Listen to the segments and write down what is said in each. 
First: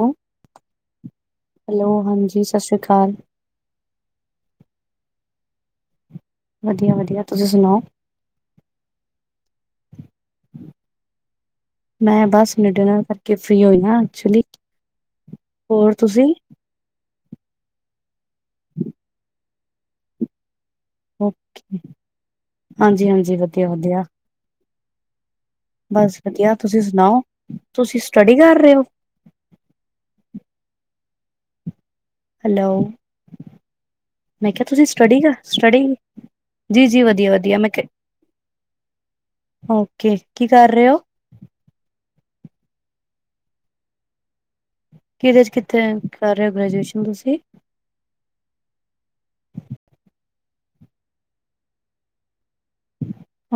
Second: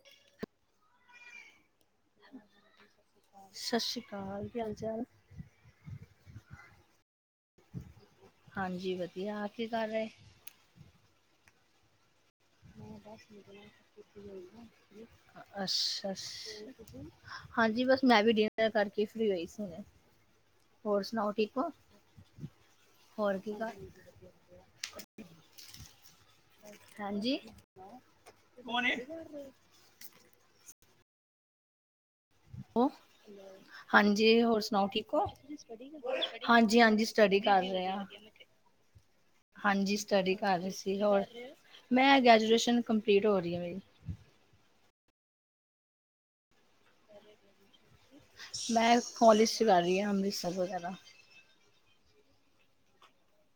ਹੋ, ਹੈਲੋ ਹਾਂਜੀ, ਸਤਿ ਸ਼੍ਰੀ ਅਕਾਲ। ਸਤਿ ਸ਼੍ਰੀ ਅਕਾਲ। ਕੀ ਹਾਲ-ਚਾਲ? ਵਧੀਆ ਵਧੀਆ। ਤੁਸੀਂ ਸੁਣਾਓ? ਹਾਂਜੀ ਵਧੀਆ, ਆਪ ਕੀ ਕਰ ਰਏ? ਮੈਂ ਬੱਸ ਮਿਡਲ ਹੋਰ ਅਸਾ਼ ਤੁਸੀਂ ਸ਼ [inaudible] ਹਾਂਜੀ, ਬਸ ਮੈਂ ਵੀ ਡਿਨਰ ਕਰਕੇ ਫ੍ਰੀ ਹੋਈ ਸੀ ਹੁਣੇ। ਹੋਰ ਸੁਣਾਓ, ਠੀਕ ਹੋ? ਹਾਂਜੀ ਹਾਂਜੀ ਹੋਰ ਕੀ ਵਧੀਆ ਕਰ ਵਧੀਆ ਬਸ ਵਧੀਆ, ਤੁਸੀਂ ਸੁਣਾਓ? ਤੁਸੀਂ ਸਟੱਡੀ ਕਰ ਰਏ ਔ? ਕੀ ਕਰ ਰਏ ਔ। ਹੈਲੋ ਹੋ, ਹਾਂਜੀ ਮੈਂ ਹੋਰ ਕਿਹਾ ਤੁਸੀਂ ਸੁਣਾਓ, ਠੀਕ ਸਟੱਡੀ ਹੋ? ਕਰ ਸਟੱਡੀ ਹਾਂਜੀ ਜੀ ਜੀ ਹਾਂਜੀ, ਵਧੀਆ ਸਟਡੀ ਵਧੀਆ ਕਰ ਮੈਂ ਰੇ ਕਿਹਾ ਆਂ। ਹਾਂਜੀ, ਓਕੇ ਸਟੱਡੀ ਕੀ ਕਰ ਰੇ ਰਹੇ ਹੋ ਸੀ। ਹੋਰ ਮੈਂ ਗ੍ਰੈਜੂਏਸ਼ਨ ਕੰਪਲੀਟ ਹੋ ਰੀ ਏ ਮੇਰੀ। ਕਿਦੇ 'ਚ ਕਿੱਥੇ ਕਰ ਰੇ ਔ ਗ੍ਰੈਜੂਏਸ਼ਨ ਤੁਸੀਂ? ਮੈਂ ਕੋਲਜ ਚੋ ਕੱਰ ਰਈ ਆਂ, ਅੰਮ੍ਰਿਤਸਰ ਵਗੈਰਾ।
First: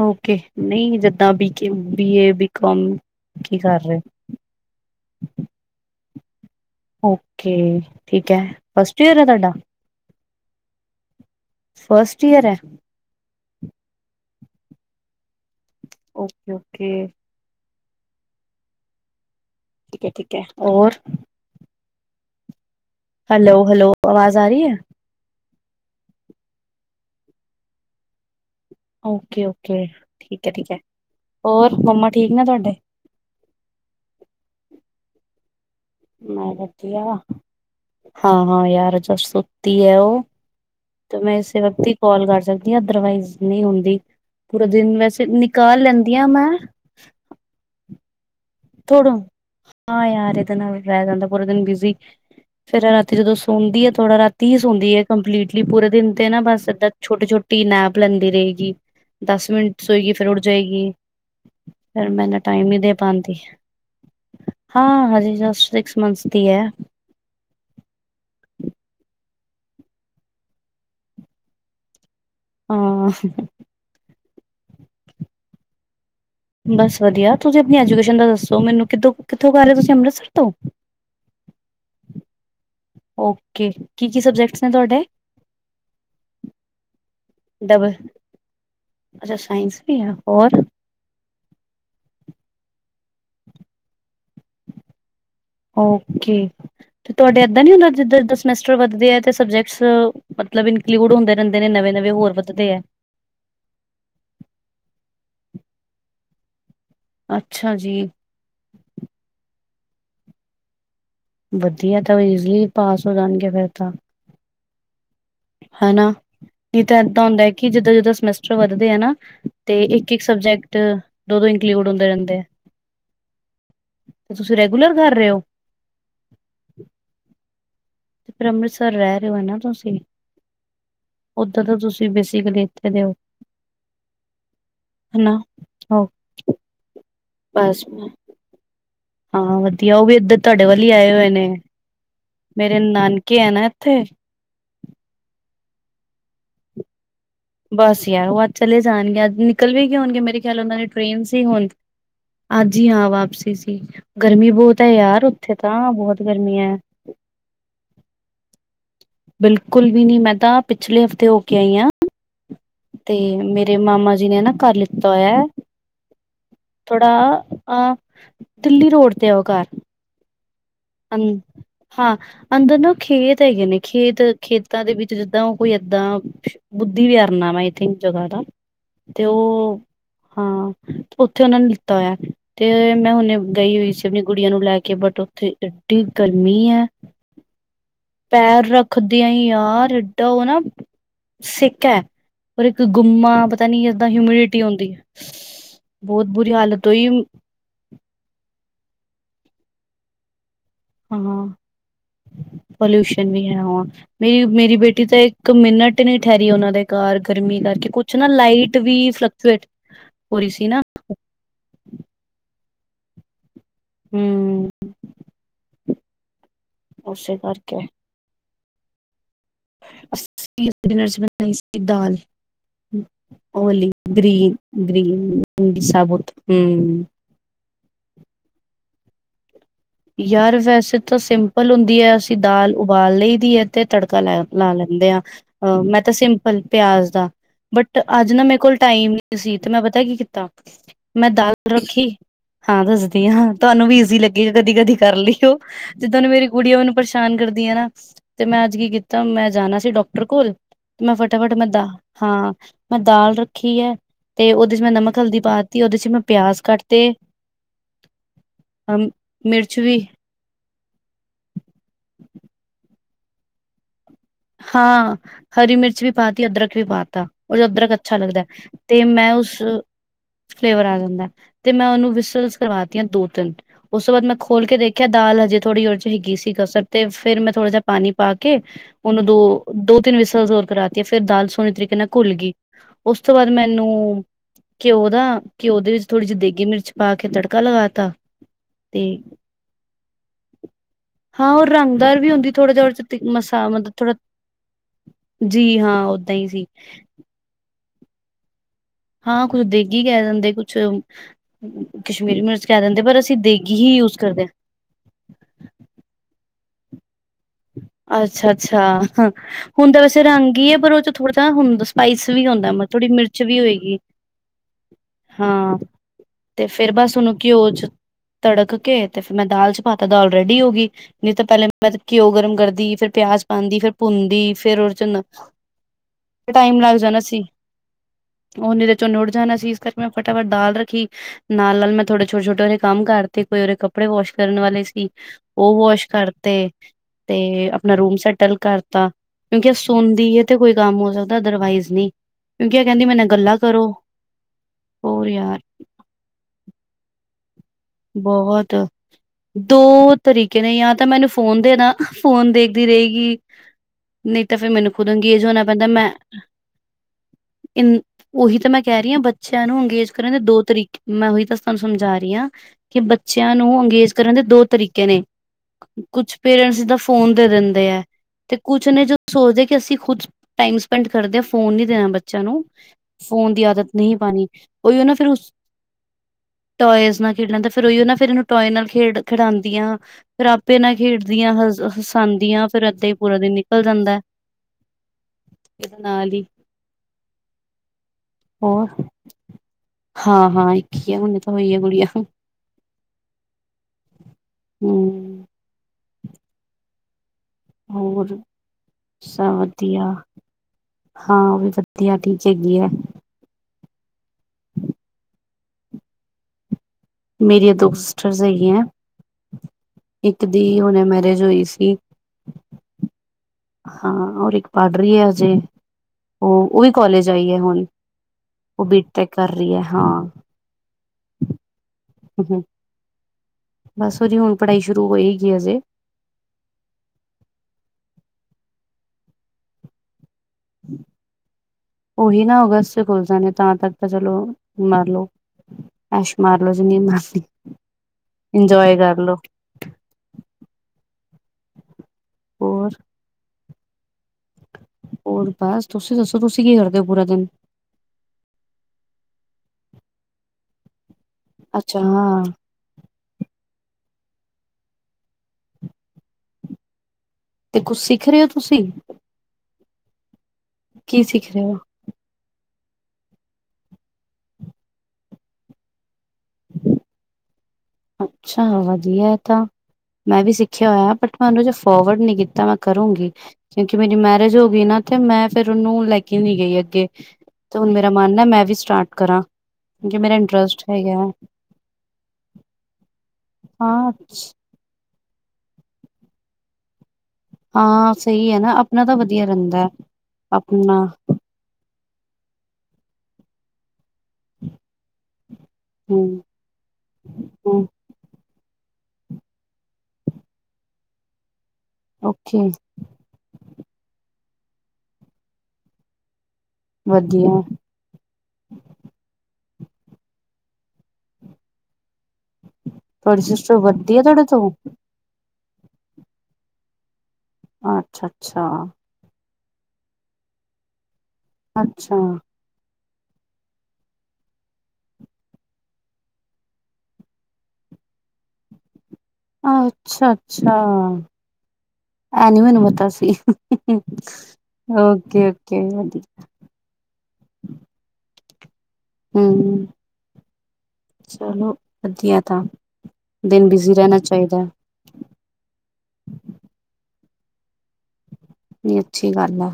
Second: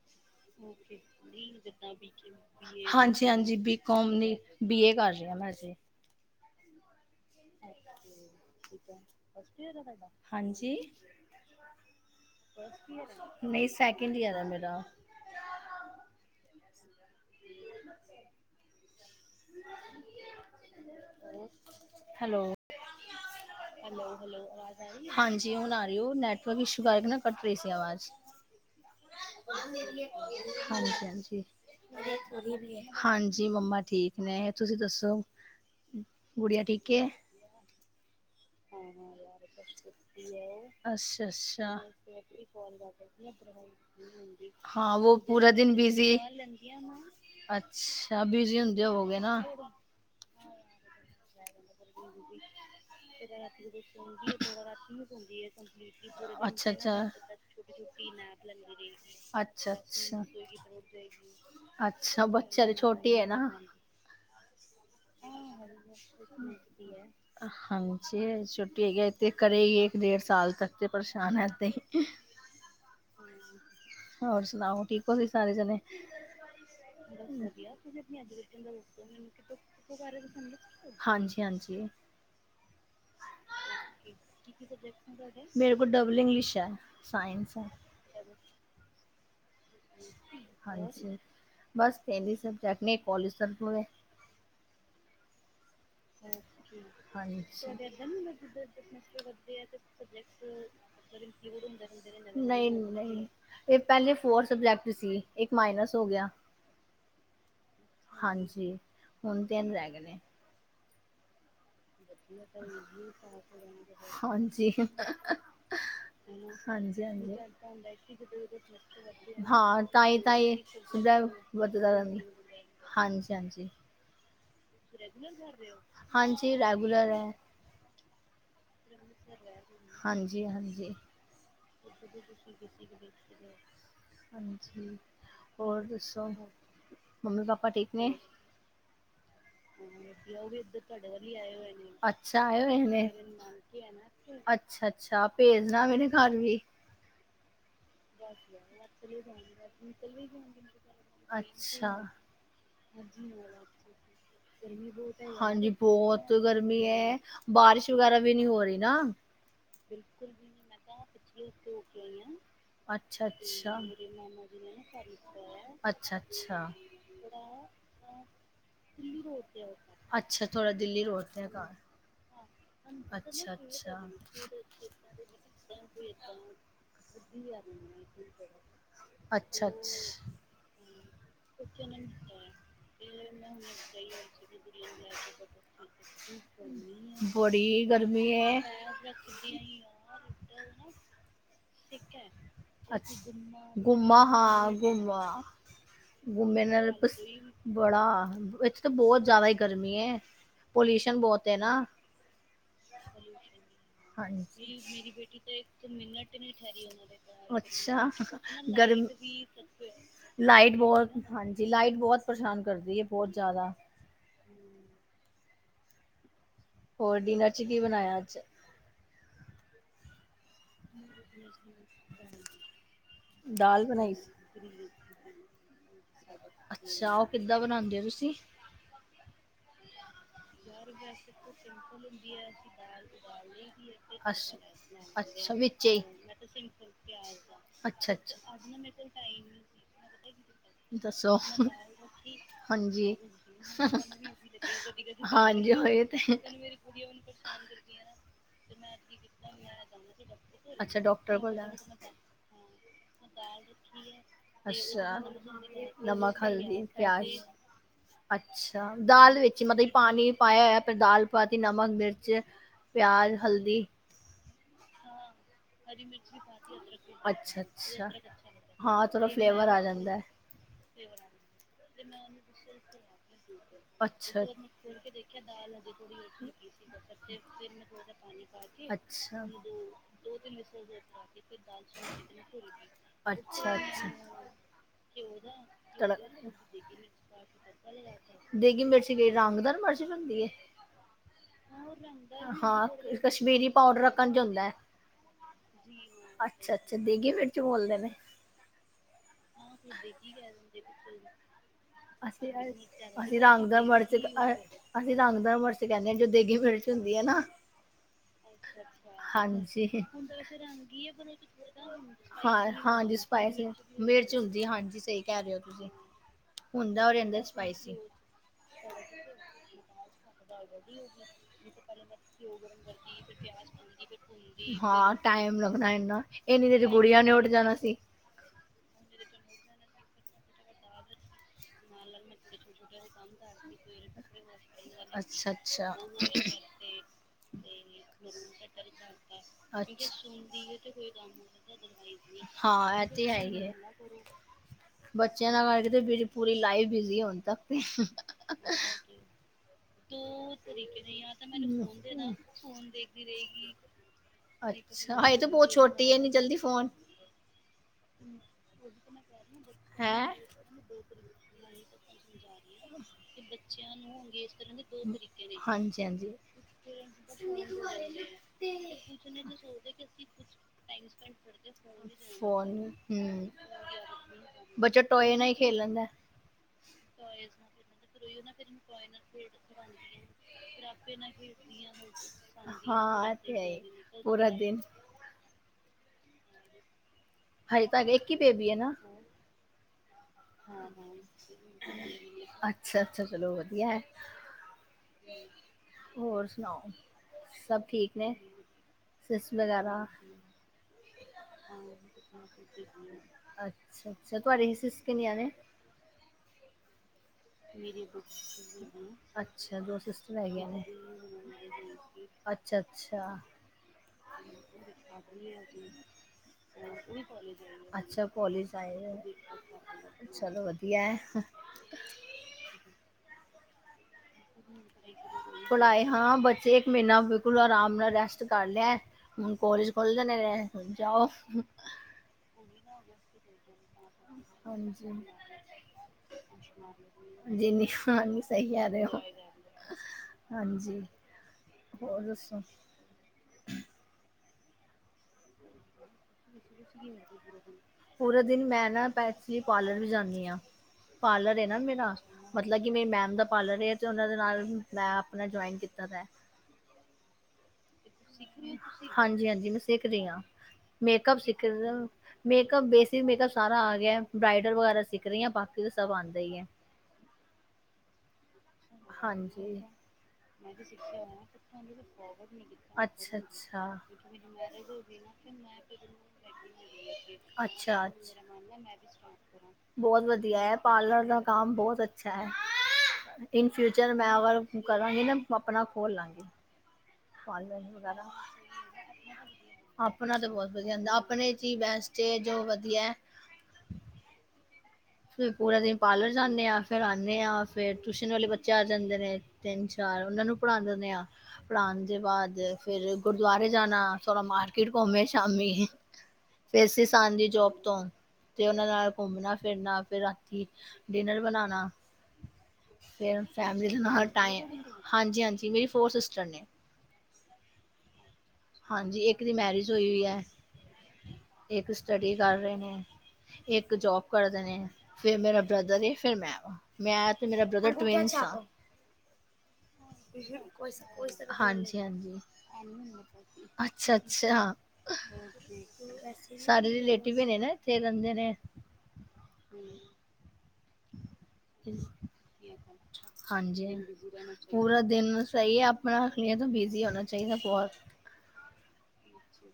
ਓਕੇ। ਨਹੀਂ ਜਿੱਦਾਂ ਬੀ ਬੀਏ ਬੀਕਮ ਹਾਂਜੀ-ਹਾਂਜੀ, ਕੀ ਕਰ ਰਹੇ ਬੀਕੋਮ ਨੀ। ਬੀ, ਏ ਕਰ ਰਹੀ ਆ। ਮੈਂ ਅਜੇ। ਓਕੇ, ਠੀਕ ਐ। ਫਸਟ ਈਅਰ ਏ ਤਾਡਾ? ਸੇ ਤਾਡਾ ਹਾਂਜੀ। ਫਸਟ ਈਅਰ ਐ? ਨਹੀਂ, ਸੈਕਿੰਡ ਈਅਰ ਐ। ਮੇਰਾ ਓਕੇ-ਓਕੇ। [unintelligible] ਠੀਕ ਐ ਠੀਕ ਐ। ਔਰ? ਹੈਲੋ। ਹੈਲੋ-ਹੈਲੋ, ਆਵਾਜ਼ ਆ ਰਹੀ ਐ? ਹਾਂਜੀ, ਹੁਣ ਆ ਰਹੀ, ਉ ਨੈਟਵਰਕ ਇਸ਼ੂ ਕਰਕੇ ਨਾ ਕੱਟ ਰਹੀ ਸੀ ਆਵਾਜ਼। ਓਕੇ ਓਕੇ ਠੀਕ ਹੈ ਠੀਕ ਹੈ ਹਾਂਜੀ, ਹੋਰ ਮੰਮਾ ਠੀਕ ਨੇ ਤੁਹਾਡੇ ਹਾਂਜੀ। ਹਾਂਜੀ, ਮੰਮਾ ਠੀਕ ਨੇ। ਤੁਸੀਂ ਦੱਸੋ, ਗੁੜੀਆਂ ਠੀਕ ਏ? ਹਾਂ-ਹਾਂ, ਯਾਰ ਜਬ ਸੋਤੀ ਐ ਓ, ਤੇ ਅੱਛਾ ਮੈਂ ਇਸੇ ਅੱਛਾ ਵਕਤੀ ਪੂਰਾ ਹਾਂ, ਦਿਨ ਓ ਵੈਸੇ ਪੂਰਾ ਦਿਨ ਨਿਕਾਲ ਲੈਂਦੀ ਬਿਜੀ ਹਾਂ ਮੈਂ ਅੱਛਾ, ਬਿਜੀ ਹੁੰਦ ਥੋੜੋ, ਹਾਂ ਯਾਰ ਐਦੇ ਨਾਲ ਰੈ ਜਾਂਦਾ ਪੂਰਾ ਦਿਨ ਬਿਜੀ। ਥੋੜਾ ਰਾਤੀ ਹੀ ਸੌਂਦੀ ਹੈ ਹਾਂਜੀ। ਕੰਪਲੀਟਲੀ ਪੂਰੇ ਦਿਨ ਤੇ ਨਾ ਬਸ ਏਦਾਂ ਅੱਛਾ-ਅੱਛਾ। ਛੋਟੀ ਛੋਟੀ ਨੈਪ ਲੈਂਦੀ ਰਹੇਗੀ ਦਸ ਮਿੰਟ ਸੋਏਗੀ ਅੱਛਾ-ਅੱਛਾ। ਫਿਰ ਉੱਠ ਜਾਏਗੀ ਫਿਰ ਮੈਂ ਅੱਛਾ, ਇੰਨਾ ਬੱਚਾ ਟਾਈਮ ਹਜੇ ਨਹੀਂ ਦੇ ਛੋਟੀ ਏ ਪਾਉਂਦੀ ਨਾ। ਹਾਂ, ਹਜੇ ਜਸਟ ਸਿਕਸ ਮੰਥਸ ਦੀ ਐ। ਐ। ਹਾਂਜੀ, ਹਜੇ ਛੋਟੀ ਹੈਗੀ ਏ, ਹਜੇ ਤੇ ਕਰੇ ਗੀ ਇੱਕ-ਡੇਢ ਸਾਲ ਤੱਕ ਤੇ ਪਰੇਸ਼ਾਨ ਐਦਾ ਹੀ। ਹਾਂ। ਹੋਰ, ਸੁਣਾਓ ਠੀਕ ਹੋ। ਤੁਸੀ ਸਾਰੇ ਜਣੇ? ਬਸ ਵਧੀਆ ਤੁਸੀਂ ਆਪਣੀ ਐਜੂਕੇਸ਼ਨ ਦਾ ਦੱਸੋ ਮੈਨੂੰ ਕਿੱਦੋਂ ਕਿੱਥੋਂ ਕਰ ਰਹੇ। ਤੁਸੀਂ ਅੰਮ੍ਰਿਤਸਰ ਤੋਂ ਹਾਂਜੀ, ਹਾਂਜੀ। ਓਕੇ ਕੀ ਕੀ ਸਬਜੈਕਟਸ ਨੇ ਤੁਹਾਡੇ ਮੇਰੇ ਕੋਲ ਡਬਲ ਇੰਗਲਸ਼ ਹੈ। ਸਾਇੰਸ ਹੈ। ਡਬਲ ਅੱਛਾ, ਸਾਇੰਸ ਵੀ ਆ ਹੋਰ ਹਾਂਜੀ, ਬਸ ਇਨੇ ਸਬਜੈਕਟ ਨੇ [inaudible] ਓਕੇ ਅਤੇ ਤੁਹਾਡੇ ਹਾਂਜੀ। ਇੱਦਾਂ ਨਹੀਂ ਹੁੰਦਾ ਜਿੱਦਾਂ, ਜਿੱਦਾਂ ਸਮੈਸਟਰ ਵੱਧਦੇ ਆ ਅਤੇ ਸਬਜੈਕਟਸ ਮਤਲਬ, ਇਨਕਲੂਡ ਹੁੰਦੇ ਰਹਿੰਦੇ ਨੇ ਨਵੇਂ-ਨਵੇਂ ਹੋਰ ਨਹੀਂ ਵੱਧਦੇ ਹੈ। ਨਹੀਂ। ਇਹ ਪਹਿਲੇ ਫੋਰ ਸਬਜੈਕਟ ਸੀ। ਇੱਕ ਮਾਈਨਸ ਹੋ ਗਿਆ। ਅੱਛਾ, ਜੀ। ਹਾਂਜੀ, ਹੁਣ ਤਿੰਨ ਰਹਿ ਗਏ ਨੇ। ਵਧੀਆ, ਤਾਂ ਉਹ ਈਜ਼ਲੀ ਪਾਸ ਹੋ ਜਾਣਗੇ ਫੇਰ ਤਾਂ। ਹਾਂਜੀ। ਹਨਾ। ਨਹੀਂ ਤਾਂ ਹਾਂਜੀ, ਏਦਾਂ ਹਾਂਜੀ ਹੁੰਦਾ ਹੈ ਕਿ ਜਿੱਦਾਂ ਜਿੱਦਾਂ ਸਮੈਸਟਰ ਵੱਧਦੇ ਆ ਨਾ ਹਾਂ, ਤੇ ਇੱਕ ਇੱਕ ਤਾਂਏ-ਤਾਂਏ। ਸਬਜੈਕਟ ਹਾਂਜੀ- ਦੋ ਦੋ ਇੰਕਲੂਡ ਹੁੰਦੇ ਰਹਿੰਦੇ ਹਾਂਜੀ। ਤੁਸੀ ਰੈਗੂਲਰ--ਕਰਦੇ ਓ ਹਾਂਜੀ ਰੈਗੂਲਰ ਹੈ। ਤੇ ਫਿਰ ਅੰਮ੍ਰਿਤਸਰ ਰੈ ਰਹੇ ਹੋ ਨਾ ਤੁਸੀਂ। ਹਾਂਜੀ ਹਾਂਜੀ ਓਦਾਂ ਤਾਂ ਤੁਸੀਂ ਬੇਸਿਕਲੀ ਇੱਥੇ ਦੇਓ। ਹਾਂਜੀ ਹੋਰ ਹੋ ਦੱਸੋ ਮੰਮੀ ਪਾਪਾ ਬਸ ਠੀਕ ਮੈਂ ਨੇ? ਹਾਂ ਵਧੀਆ ਉਹ ਇੱਧਰ ਓ ਵੀ ਵੱਲ ਇਧਰ ਹੀ ਤੁਹਾਡੇ ਵਲ ਆਏ ਹੋਏ ਨੇ ਅਛਾ ਆਏ ਹੋਏ ਨੇ। ਮੇਰੇ ਆ ਨਾ ਨਾਨਕੇ ਐ ਇੱਥੇ ਅੱਛਾ, ਅੱਛਾ ਭੇਜਣਾ ਮੇਰੇ ਘਰ ਵੀ। ਬਸ ਯਾਰ ਉਹ ਅੱਜ ਚਲੇ ਜਾਣਗੇ। ਅੱਜ ਨਿਕਲ ਵੀ ਗ ਹੋਣਗੇ ਮੇਰੇ ਖਿਆਲ ਉਹਨਾਂ ਦੀ ਟ੍ਰੇਨ ਸੀ ਹੁਣ। ਅੱਛਾ ਅੱਜ ਹੀ ਹਾਂ ਵਾਪਸੀ ਸੀ। ਗਰਮੀ ਬੋਤ ਹੈ ਯਾਰ ਉੱਥੇ ਤਾਂ ਬੋਤ ਗਰਮੀ ਹੈ। ਤੇ ਬਾਰਿਸ਼ ਵਗੈਰਾ ਵੀ ਨਹੀਂ ਹੋ ਰਹੀ ਨਾ। ਬਿਲਕੁਲ ਵੀ ਨਹੀਂ ਮੈਂ ਤਾਂ ਪਿਛਲੇ ਹਫ਼ਤੇ ਹੋ ਕੇ ਆਈ ਹਾਂ। ਤੇ ਅੱਛਾ, ਮੇਰੇ ਅੱਛਾ, ਮਾਮਾ ਜੀ ਨੇ ਨਾ ਘਰ ਲਿੱਤਾ ਹੋਇਆ ਅੱਛਾ, ਅੱਛਾ। ਥੋੜਾ ਅ ਦਿੱਲੀ ਰੋਡ ਤੇ ਆ ਉਹ ਘਰ। ਅੱਛਾ ਥੋੜਾ ਦਿੱਲੀ ਰੋਡ ਤੇ ਘਰ ਹਾਂ ਅੰਦਰ ਨਾ ਖੇਤ ਅੱਛਾ ਹੈਗੇ ਨੇ ਅੱਛਾ ਖੇਤ, ਖੇਤ ਦੇ ਵਿੱਚ ਜਿੱਦਾਂ ਕੋਈ ਏਦਾਂ ਬੁੱਧੀਵਿਆਰ ਨਾ ਵਾ ਆਈ ਥਿੰਕ ਜਗ੍ਹਾ ਦਾ। ਤੇ ਅੱਛਾ ਉਹ ਅੱਛਾ ਹਾਂ ਉੱਥੇ ਉਹਨਾਂ ਨੇ ਲਿੱਤਾ ਹੋਇਆ। ਤੇ ਮੈਂ ਹੁਣੇ ਗਈ ਹੋਈ ਸੀ। ਆਪਣੀ ਗੁੜੀਆਂ ਨੂੰ ਲੈ ਕੇ ਬਟ ਉੱਥੇ ਐਡੀ ਗਰਮੀ ਹੈ। ਬੜੀ ਗਰਮੀ ਹੈ ਪੈਰ ਰੱਖਦਿਆਂ ਹੀ ਯਾਰ ਏਡਾ ਉਹ ਨਾ ਸੇਕਾ ਹੈ ਪਰ ਇੱਕ ਅੱਛ ਗੁੰਮਾ ਪਤਾ ਨੀ ਏਦਾਂ ਗੁੰਮਾ ਹਿਊਮਿਨਿਟੀ ਹਾਂ ਹੁੰਦੀ। ਗੁੰਮਾ ਬੋਤ ਬੁਰੀ ਗੁੰਮੇ ਹਾਲਤ ਨਾਲ ਹੋਈ। ਪਸ ਬੜਾ ਇੱਥੇ ਤਾਂ ਬੋਤ ਜ਼ਿਆਦਾ ਹੀ ਗਰਮੀ ਹੈ ਪੋਲਿਊਸ਼ਨ ਹਾਂ ਬੋਤ ਨਾ [inaudible] ਪੋਲਿਊਸ਼ਨ ਵੀ ਹੈ ਵਾਂ ਮੇਰੀ ਮੇਰੀ ਬੇਟੀ ਤਾਂ ਇੱਕ ਮਿੰਨਟ ਨੀ ਠੈਰੀ ਹਾਂਜੀ ਉਹਨਾਂ ਦੇ ਘਰ ਗਰਮੀ ਕਰਕੇ ਅੱਛਾ ਕੁਛ ਨਾ ਲਾਈਟ ਗਰਮ ਵੀ ਫਲਕਚੁਏਟ ਹੋ ਰਹੀ ਸੀ ਲਾਈਟ ਨਾ। ਬਹੁਤ ਹਾਂਜੀ ਲਾਈਟ ਬੋਤ ਪਰੇਸ਼ਾਨ ਕਰਦੀ ਹੈ ਬੋਤ ਜ਼ਿਆਦਾ। ਹਮ ਹੋਰ ਉਸੇ ਡਿਨਰ ਚ ਕਰਕੇ ਕੀ ਬਣਾਇਆ ਅੱਜ। ਡਿਨਰ ਚ ਬਣਾਈ ਸੀ ਦਾਲ। ਦਾਲ ਓਹਲੀ ਬਣਾਈ ਸੀ ਗ੍ਰੀਨ ਮੂਗੀ ਸਾਬਤ ਹ। ਅੱਛਾ ਉਹ ਕਿੱਦਾਂ ਬਣਾਂਦੇ ਹੋ ਤੁਸੀਂ। ਯਾਰ ਵੈਸੇ ਤਾਂ ਸਿੰਪਲ ਹੁੰਦੀ ਹੈ ਅਸੀਂ ਦਾਲ ਉਬਾਲ ਲਈ ਦੀ ਹੈ ਤੇ ਤੜਕਾ ਲੈ ਅੱਛਾ ਲਾ ਲੈਂਦੇ ਆ, ਅੱਛਾ ਅਹ ਵਿੱਚੇ ਮੈਂ ਹੀ ਤਾਂ ਸਿੰਪਲ ਪਿਆਜ ਦਾ, ਬਟ ਅੱਛਾ ਅੱਜ ਨਾ ਮੈਂ ਰੇ ਕੋਲ ਟਾਈਮ ਨੀ ਸੀ ਤੇ ਮੈਂ ਪਤਾ ਕੀ ਕੀਤਾ ਅੱਛਾ ਮੈਂ ਦੱਸੋ ਦਾਲ ਰੱਖੀ, ਹਾਂ ਹਾਂਜੀ ਦੱਸਦੀ ਹਾਂ ਤੁਹਾਨੂੰ ਵੀ ਈਜ਼ੀ ਲੱਗੇ ਕਦੀ ਕਦੀ ਕਰ ਲਈਓ, ਹਾਂਜੀ ਹੋਏ ਤੇ ਜਿੱਦਣ ਮੇਰੀ ਕੁੜੀਆ ਮੈਨੂੰ ਪਰੇਸ਼ਾਨ ਕਰਦੀ ਆ ਨਾ ਤੇ ਮੈਂ ਅੱਜ ਕੀ ਕੀਤਾ ਤਾਂ ਮੈਂ ਜਾਣਾ ਸੀ ਡਾਕਟਰ ਕੋਲ, ਅੱਛਾ ਮੈਂ ਡਾਕਟਰ ਫਟਾਫਟ ਕੋਲ ਮੈਂ ਦ ਜਾਣਾ ਹਾਂ ਮੈਂ ਦਾਲ ਰੱਖੀ ਐ ਤੇ ਉਹਦੇ ਚ ਮੈਂ ਨਮਕ, ਅੱਛਾ ਹਲਦੀ ਪਾਤੀ ਉਹਦੇ ਚ ਮੈਂ ਨਮਕ ਪਿਆਜ਼ ਕੱਟ ਹਲਦੀ ਤੇ, ਪਿਆਜ ਅੱਛਾ ਅ ਦਾਲ ਵਿੱਚ ਮਤਲਬ ਪਾਣੀ ਪਾਇਆ ਹੋਇਆ ਦਾਲ ਪਾਤੀ, ਨਮਕ, ਮਿਰਚ, ਪਿਆਜ, ਹਲਦੀ ਹਾਂ ਹਰੀ ਮਿਰਚ ਵੀ ਪਾ ਤੀ, ਅਦਰਕ ਵੀ ਪਾ ਤਾ, ਉਹਦੇ ਚ ਅਦਰਕ ਅੱਛਾ ਲੱਗਦਾ। ਤੇ ਹਾਂ ਚਲੋ ਮੈਂ ਉਸ ਫਲੇਵਰ ਆ ਜਾਂਦਾ। ਫਲੇਵਰ ਆ ਜਾਂਦਾ ਤੇ ਮੈਂ ਉਹਨੂੰ ਵਿਸਲਸ ਕਰਵਾਤੀਆਂ ਦੋ ਤਿੰਨ, ਉਸ ਤੋਂ ਬਾਅਦ ਮੈਂ ਅੱਛਾ ਖੋਲ ਕੇ ਦੇਖ ਦੇਖਿਆ ਦਾਲ ਹਜੇ ਥੋੜੀ ਉਹ ਚ ਹੈਗੀ ਸੀ ਕਸਰ ਤੇ ਫੇਰ ਮੈਂ ਥੋੜ੍ਹਾ ਜਿਹਾ ਪਾਣੀ ਪਾ ਕੇ ਅੱਛਾ ਉਹਨੂੰ ਦੋ ਅੱਛਾ ਦੋ ਤਿੰਨ ਵਿਸਲਸ ਹੋਰ ਕਰਾਤੀਆ, ਫੇਰ ਦਾਲ ਸੋਣੇ ਤਰੀਕੇ ਨਾਲ ਘੁੱਲ ਗਈ। ਉਸ ਤੋਂ ਬਾਦ ਅੱਛਾ ਮੈਨੂੰ ਘਿਓ ਦਾ, ਘਿਓ ਦੇ ਵਿੱਚ ਤੜ ਥੋੜ੍ਹੀ ਜੀ ਦੇਗੀ ਮਿਰਚ ਪਾ ਕੇ ਤੜਕਾ ਲਗਾ ਤਾ ਤੇ ਚ ਹੁੰਦੀ ਏ, ਹਾਂ ਉਹ ਓ ਰੰਗਦਾਰ ਵੀ ਪੈੰਦਾ ਹੁੰਦੀ ਥੋੜਾ ਜਿਹਾ ਹਾਂ ਉਹਦੇ ਚ ਮਸਾ ਕਸ਼ਮੀਰੀ ਮਤਲਬ ਪਾਊਡਰ ਥੋੜਾ ਕੰਜ ਹੁੰਦਾ ਐ, ਜੀ ਹਾਂ ਓਦਾਂ ਹੀ ਸੀ ਅੱਛਾ-ਅੱਛਾ ਦੇਗੀ ਮਿਰਚ ਬੋਲਦੇ ਨੇ। ਹਾਂ ਓ ਤੇ ਦੇਗੀ ਕੈ ਦਿੰਦੇ ਨੇ ਬਿਲਕੁਲ, ਕਸ਼ਮੀਰੀ ਮਿਰਚ ਕਹਿ ਦਿੰਦੇ ਪਰ ਅਸੀਂ ਅਸੀ-ਅਸੀ ਦੇਗੀ ਰੰਗਦਾਰ ਹੀ ਮਿਰਚ ਯੂਜ ਕਰਦੇ ਅ ਅਸੀਂ ਰੰਗਦਾਰ ਮਿਰਚ ਕੈਂਦੇ ਆ ਜੋ ਦੇਗੀ ਮਿਰਚ ਹੁੰਦੀ ਐ ਨਾ ਅੱਛਾ-ਅੱਛਾ, ਹਾਂਜੀ ਹੁੰਦਾ ਤਾ ਵੈਸੇ ਹੀ ਹੈ ਰੰਗ ਉਹ ਈ ਚ ਐ ਪਰ ਥੋੜਾ ਜਾ ਹੁੰਦਾ [unintelligible] ਸਪਾਈਸ ਵੀ ਹਾਂ ਹੁੰਦਾ ਮਤਲਬ ਥੋੜੀ ਹਾਂਜੀ ਮਿਰਚ ਵੀ ਸਪਾਇਸ ਹੋਏਗੀ ਮਿਰਚ ਹੁੰਦੀ ਏ ਹਾਂਜੀ, ਸਈ ਕੈ ਰਏ ਓਂ ਹਾਂ ਤੁਸੀਂ। ਤੇ ਫੇਰ ਹੁੰਦਾ ਬਸ ਉਹਦੇ ਓਨੂੰ ਅੰਦਰ ਘਿਓ ਚ ਸਪਾਈਸੀ ਤੜਕ ਕੇ ਤੇ ਫਿਰ ਮੈਂ ਦਾਲ ਚ ਪਾਤਾ ਦਾਲ ਰੈਡੀ ਹੋ ਗਈ, ਨਈ ਤਾਂ ਪੈਲੇ ਮੈਂ ਤੇ ਘਿਓ ਗਰਮ ਕਰਦੀ ਫੇਰ ਪਿਆਜ਼ ਪਾਂਦੀ ਫੇਰ ਭੁੰਨਦੀ ਫੇਰ ਓਦੇ ਹਾਂ ਚ ਟਾਈਮ ਲੱਗਣਾ ਇੰਨਾ ਇੰਨੀ ਟਾਈਮ ਦੇਰ ਲੱਗ ਜਾਨਾ ਗੁੜੀਆਂ ਨੇ ਸੀ। ਉੱਠ ਜਾਣਾ ਓਨੇ ਚਿਰ ਚ ਓਨੇ ਉੱਠ ਜਾਨਾ ਸੀ ਇਸ ਕਰਕੇ ਮੈਂ ਫਟਾਫਟ ਦਾਲ ਰੱਖੀ। ਨਾਲ ਨਾਲ ਨਾਲ-ਨਾਲ ਥੋੜੇ ਮੈਂ ਛੋਟੇ ਛੋਟੇ ਉਹਦੇ ਛੋਟਾ-ਛੋਟਾ ਜਾ ਕੰਮ ਕਰਤੇ ਕੋਈ ਉਹਦੇ ਕਰਦੀ, ਸਵੇਰੇ ਉੱਠ ਕੇ ਕੱਪੜੇ ਕਰਨ ਵਾਸ਼ ਵਾਲੇ ਕਰਨੇ, ਸੀ ਉਹ ਅੱਛਾ-ਅੱਛਾ ਵਾਸ਼ [unintelligible] ਤੇ-ਤੇ ਕਰਤੇ ਫੇਰ ਤੇ ਆਪਣਾ ਰੂਮ ਮੈਂ ਸੈਟਲ ਗੱਦਾ ਵੀ ਕਰਤਾ ਝਾਰਤਾ, ਕਿਉਂਕਿ ਅੱਛਾ ਜੇ ਸੌਦੀ ਹੈ ਸੌਂਦੀ ਕੋਈ ਏ ਤੇ ਫਿਰ ਹੋ ਕੰਮ ਸਕਦਾ ਮੁੱਕਦਾ ਓਦਾਂ ਅਦਰਵਾਈਜ਼ ਨਹੀਂ ਨਈ। ਕਿਉਂਕਿ ਇਹ ਹਾਂ ਕਹਿੰਦੀ ਐਹ ਮੇਰੇ ਨਾਲ ਤੇ ਹੈ ਹੀ ਏ, ਮੇਰੇ ਨਾਲ ਗੱਲਾਂ ਕਰੋ, ਹੋਰ ਬੱਚਿਆਂ ਯਾਰ ਨਾਲ [unintelligible] ਪੂਰੀ ਲਾਈਫ ਬਿਜੀ ਐ ਹੁਨ ਤਾਂ। ਬਹੁਤ ਦੋ ਤਰੀਕੇ ਨੇ ਜਾਂ ਤਾਂ ਮੈ ਏਨੂੰ ਫ਼ੋਨ ਦੇਦਾ, ਫ਼ੋਨ ਦੇਖਦੀ ਰਏਗੀ। ਨਈ ਤਾ ਫੇਰ ਮੈਨੂੰ ਖੁਦ ਅੱਛਾ ਹਜੇ ਅੰਗੇਜ ਤਾਂ ਹੋਨਾ ਬਹੁਤ ਪੈਂਦਾ ਮੈਂ ਛੋਟੀ ਹੈ ਇੰਨੀ ਜਲਦੀ ਫੋਨ ਇ ਓਹੀ ਤਾਂ ਮੈਂ ਕੈ ਰਈ ਆਂ ਬੱਚਿਆਂ ਨੂੰ ਅੰਗੇਜ ਹੈਂ ਕਰਨ ਦੇ ਦੋ ਤਰੀਕੇ, ਮੈਂ ਓਹੀ ਤਾਂ ਤਾਨੂੰ ਸਮਝਾ ਰਈ ਆ। ਕੇ ਬੱਚਿਆਂ ਨੂੰ ਅੰਗੇਜ ਕਰਨ ਦੇ ਦੋ ਦੋ ਤਰੀਕੇ ਨੇ, ਕੁਛ ਪੇਰੈਂਟਸ ਤਾਂ ਫੋਨ ਦੇ ਦਿੰਦੇ ਐ, ਤੇ ਕੁਛ ਨੇ ਜੋ ਸੋਚਦੇ ਏ ਕੇ ਅਸੀਂ ਖੁਦ ਟਾਈਮ ਸਪੈਂਡ ਕਰਦੇ ਆ ਫੋਨ ਨੀ ਦੇਨਾ ਬੱਚਿਆਂ ਨੂੰ, ਫੋਨ ਹੂੰ ਫੋਨ ਦੀ ਆਦਤ ਨਈ ਪਾਨੀ। ਬੱਚਾ ਟੋਆਏ ਨਾਲ ਈ ਖੇਲ ਲੈਂਦਾ। ਟੋਏਜ਼ ਨਾਲ ਖੇਡ ਲੈਂਦਾ ਫਿਰ ਓਹੀਓ ਨਾ ਫੇਰ ਓਨੂੰ ਟੋਆਏ ਨਾਲ ਖੇਡ ਖਿਡਾਂਂਦੀਆਂ, ਫੇਰ ਆਪੇ ਨਾਲ ਖੇਡਦੀਆਂ ਹ ਹਸਾਂਦੀਆਂ, ਪੂਰਾ ਫੇਰ ਏਦਾਂ ਈ ਹਾਂ ਇਹ ਪੂਰਾ ਦਿਨ ਤੇ ਹੈ ਨਿਕਲ ਜਾਂਦੈ। ਹੀ ਪੂਰਾ ਦਿਨ ਏਦੇ ਨਾਲ ਦੀ ਹਜੇ ਤੱਕ ਇੱਕ ਈ ਬੇਬੀ ਏ ਹੋਰ ਨਾ। ਹਾਂ ਹਾਂ ਇੱਕ ਹੀ ਹਾਂ-ਹਾਂ, ਆ ਹੁਣੇ ਤਾਂ ਹੋਈ ਆ ਗੁੜੀਆ ਅੱਛਾ-ਅੱਛਾ ਚਲੋ ਵਦੀਆ ਐ। ਹੂੰ। ਹੋਰ ਸਨਾਓ, ਸਭ ਠੀਕ ਨੇ, ਹੋਰ ਸਿਸ ਸਭ ਵਗੈਰਾ ਵਧੀਆ ਹਾਂ ਓ ਵੀ ਵ ਓ ਵੀ ਠੀਕ ਨੇ, ਅੱਛਾ-ਅੱਛਾ ਤੁਆਡੇ ਈ ਸਿਸ ਕਿੰਨੀਆਂ ਨੇ। ਮੇਰੀਆਂ ਦੋ ਸਿਸਟਰਜ਼ ਹੈਗੀਆਂ, ਅੱਛਾ ਦੋ ਇੱਕ ਦੀ ਹੁਨੇ ਮੈਰਿਜ ਹੋਈ ਸੀ। ਅੱਛਾ-ਅੱਛਾ। ਹਾਂ ਔਰ ਇੱਕ ਪੜ ਰੀ ਏ ਅਜੇ। ਮੈਂ ਕੋਲਜ ਆਈ ਹੋਈ ਆਂ ਅੱਛਾ ਕੋਲਜ ਉਹ ਆਏ ਹੋਏ ਬੀਟੈਕ ਕਰ ਰਹੀ ਹੈ ਓਂ ਹਾਂ ਚਲੋ ਵਦੀ ਕੀ ਐ ਉਹੂੰ ਬਸ ਓਦੀ ਹੁਨ ਬਨਾਏ। ਹਾਂ ਬੱਚੇ ਇੱਕ ਮੀਨਾ ਬਿਲਕੁਲ ਆਰਾਮ ਨਾਲ ਰੈਸਟ ਕਰ ਲਿਆ ਐ, ਹੁਨ ਕੋਲਜ ਖੋਲ੍ਹ ਜਾਨੇ ਨੇ। ਜਾਓ ਓਹੀ ਨਾ ਅਗਸਤ ਚ ਖੁੱਲ ਜਾਂਦੇ ਨੇ ਤਾਂ ਤੱਕ ਤਾਂ ਚਲੋ ਹਾਂਜੀ ਮਾਰਲੋ ਐਸ਼ ਮਾਰ ਲੋੋ ਜੀਨੀ ਹੀਂ ਮਾਰਜੀ, ਜੀ ਨੀ ਹਾਂਜੀ ਸਹੀ ਕਹਿ ਇੰਜੋਏ ਰਹੇ ਹੋ ਕਰਲੋ ਹਾਂਜੀ, ਹੋਰ ਦੱਸੋ? ਹੋਰ ਹੋਰ ਬਸ, ਤੁਸੀਂ ਦੱਸੋ, ਤੁਸੀਂ ਕੀ ਕਰਦੇ ਹੋ ਪੂਰਾ ਦਿਨ? ਪੂਰਾ ਦਿਨ ਮੈਂ ਨਾ, ਐਕਚੁਲੀ ਪਾਰਲਰ ਵੀ ਜਾਂਨੀ ਹਾਂ। ਪਾਰਲਰ ਹੈ ਨਾ ਅੱਛਾ ਮੇਰਾ ਹਾਂ ਮਤਲਬ ਕਿ ਮੇਰੇ ਮੈਮ ਦਾ ਪਾਰਲਰ ਹੈ, ਅਤੇ ਉਹਨਾਂ ਦੇ ਨਾਲ ਮੈਂ ਆਪਣਾ ਜੋਇਨ ਕੀਤਾ ਦਾਏ। ਤੇ ਕੁਛ ਸਿੱਖ ਰਹੇ ਹੋ ਤੁਸੀਂ ਹਾਂਜੀ ਹਾਂਜੀ, ਮੈਂ ਸਿੱਖ ਰਹੀ ਹਾਂ, ਕੀ ਮੇਕਅਪ ਰਹੇ ਸਿੱਖ ਹੋ ਮੇਕਅਪ ਬੇਸਿਕ ਮੇਕਅਪ ਸਾਰਾ ਆ ਗਿਆ ਐ, ਬ੍ਰਰਾਡਲ ਵਗੈਰਾ ਸਿੱਖ ਰਹੀ ਆ, ਬਾਕੀ ਤਾਂ ਸਭ ਆਂਦਾ ਹੀ ਹੈ। [inaudible] ਅੱਛਾ ਵਧੀਆ ਤਾਂ, ਹਾਂਜੀ ਮੈਂ ਵੀ ਸਿੱਖਿਆ ਹੋਇਆ, ਬਟ ਮੈਂ ਉਹਨੂੰ ਹਜੇ ਫੋਰਵਰਡ ਨਹੀਂ ਕੀਤਾ ਮੈਂ ਕਰੂੰਗੀ, ਅੱਛਾ ਅੱਛਾ ਕਿਉਂਕਿ ਮੇਰੀ ਮੈਰਿਜ ਹੋ ਗਈ ਨਾ, ਤੇ ਮੈਂ ਫੇਰ ਉਹਨੂੰ ਲੈ ਕੇ ਨੀ ਗਈ ਅੱਗੇ। ਅ ਤੇ ਹੁਣ ਮੇਰਾ ਮਨ ਹੈ ਮੈਂ ਵੀ ਸਟਾਰਟ ਕਰਾਂ ਕਿਉਂਕਿ ਬਤ ਮੇਰਾ ਵਧਆ, ਆ ਇੰਟਰਸਟ ਹੈਗਾ ਪਾਰਰ ਦਾ ਕੰਮ ਬਤ [unintelligible] ਇਨ ਫਿਊਚਰ ਹਾਂ ਮੈਂ ਅਗਰ ਕਰਾਂਗੀ ਨਾ, ਆਪਣਾ ਖੋਲ ਲਵਾਂਗੀ। ਹਾਂ ਵੈ ਸਹੀ ਹੈ ਨਾ ਆਪਣਾ ਤਾਂ ਵਧੀਆ ਰਹਿੰਦਾ ਆਪਣਾ ਤੇ ਬਹੁਤ ਵਧੀਆ ਆਪਣਾ ਹੁੰਦਾ, ਆਪਣੇ 'ਚ ਹੀ ਬੈਸਟ ਤੇ, ਜੋ ਵਧੀਆ ਐ। ਹਮ [inaudible] ਪੂਰਾ ਦਿਨ ਪਾਰਲਰ ਜਾਂਦੇ ਆ। ਤੇ ਆਨੇਹਾਂ, ਹੂੰ ਫੇਰ ਟਿਊਸ਼ਨ ਵਾਲੇ ਬੱਚੇ ਆ ਜਾਂਦੇ ਨੇ ਤਿੰਨ ਚਾਰ, ਉਹਨਾਂ ਨੂੰ ਪੜ੍ਹਾ ਦਿੰਦੇ ਆਾਂ ਪੜਉਣ ਦੇ ਬਾਅਦ ਓਕੇ ਫਿਰ ਗੁਰੂਦੁਆਰੇ ਜਾਣਾ, ਥੋੜਾ ਮਾਰਕੀਟ ਘੁੰਮ ਆਏ ਸ਼ਾਮੀ ਫੇਰ ਅਸੀਸ ਆਂਦੀ ਐ ਵਧੀਆ ਜੋਬ ਤੋਂ, ਤੇ ਉਹਨਾਂ ਨਾਲ ਘੁੰਮਣਾ ਫੀਰ ਫਿਰਨਾ, ਫਿਰ ਰਾਤੀ ਡਿਨਰ ਬਣਾਉਣਾ ਤੁਹਾਡੀ ਫ਼ੇਰ ਸਿਸਟਰ ਫੈਮਲੀ ਦੇ ਵੱਡੀ ਆ ਨਾਲ ਤੁਹਾਡੇ ਟਾਈਮ, ਤੋਂ ਹਾਂਜੀ ਹਾਂਜੀ, ਮੇਰੀ ਫੋਰ ਸਿਸਟਰ ਨੇ ਅੱਛਾ, ਅੱਛਾ। ਹਾਂਜੀ, ਇੱਕ ਦੀ ਮੈਰਿਜ ਹੋਈ ਹੋਈ ਹੈ, ਇੱਕ ਅੱਛਾ ਸਟੱਡੀ ਕਰ ਰਹੇ ਨੇ ਇੱਕ ਜੋਬ ਕਰਦੇ ਨੇ, ਫੇਰ ਮੇਰਾ ਬ੍ਰਦਰ ਐ, ਫੇਰ ਮੈਂ ਵਾ ਮੈਂ ਤੇ ਮੇਰਾ ਬ੍ਰਦਰ ਟਵਿਟਸ ਆ। ਅੱਛਾ ਅੱਛਾ ਹਾਂਜੀ ਹਾਂਜੀ। ਐ ਨੀ ਮੈਨੂੰ ਪਤਾ ਸੀ ਅੱਛਾ ਅੱਛਾ ਓਕੇ ਓਕੇ, ਵਧੀਆ ਸਾਰੇ ਰਿਲੇਟਿਵ ਵੀ ਨੇ ਨਾ, ਇੱਥੇ ਰਹਿੰਦੇ ਨੇ ਹਮਮਮ। [inaudible] ਵਧੀਆ ਤਾਂ ਦਿਨ ਹਾਂਜੀ, ਬਿਜ਼ੀ ਰਹਿਣਾ ਚਾਹੀਦਾ ਹੈ ਪੂਰਾ ਦਿਨ ਸਹੀ ਹੈ ਆਪ ਮਣਾੱਖਣੀ ਆ ਤਾਂ, ਬਿਜ਼ੀ ਹੋਣਾ ਚਾਹੀਦਾ ਬਹੁਤ ਨਹੀਂ ਅੱਛੀ ਗੱਲ ਆ,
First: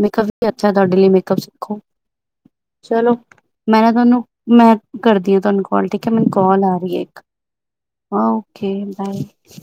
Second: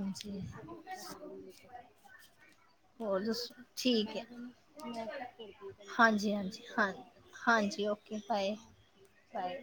ਮੇਕਅੱਪ ਵੀ ਅੱਛਾ ਤੁਹਾਡੇ ਲਈ, ਮੇਕਅੱਪ ਸਿੱਖੋ। [inaudible] ਚਲੋ ਹੋਰ ਦੱਸੋ? ਮੈਂ ਨਾ ਠੀਕ ਤੁਹਾਨੂੰ ਹੈ, ਮੈਂ ਕਰਦੀ ਹਾਂ ਤੁਹਾਨੂੰ ਕਾਲ ਠੀਕ ਹੈ ਮੈਨੂੰ ਹਾਂਜੀ ਹਾਂਜੀ ਕਾਲ ਆ ਹਾਂ ਰਹੀ ਹੈ ਇੱਕ ਹਾਂਜੀ, ਓਕੇ ਬਾਏ, ਬਾਏ।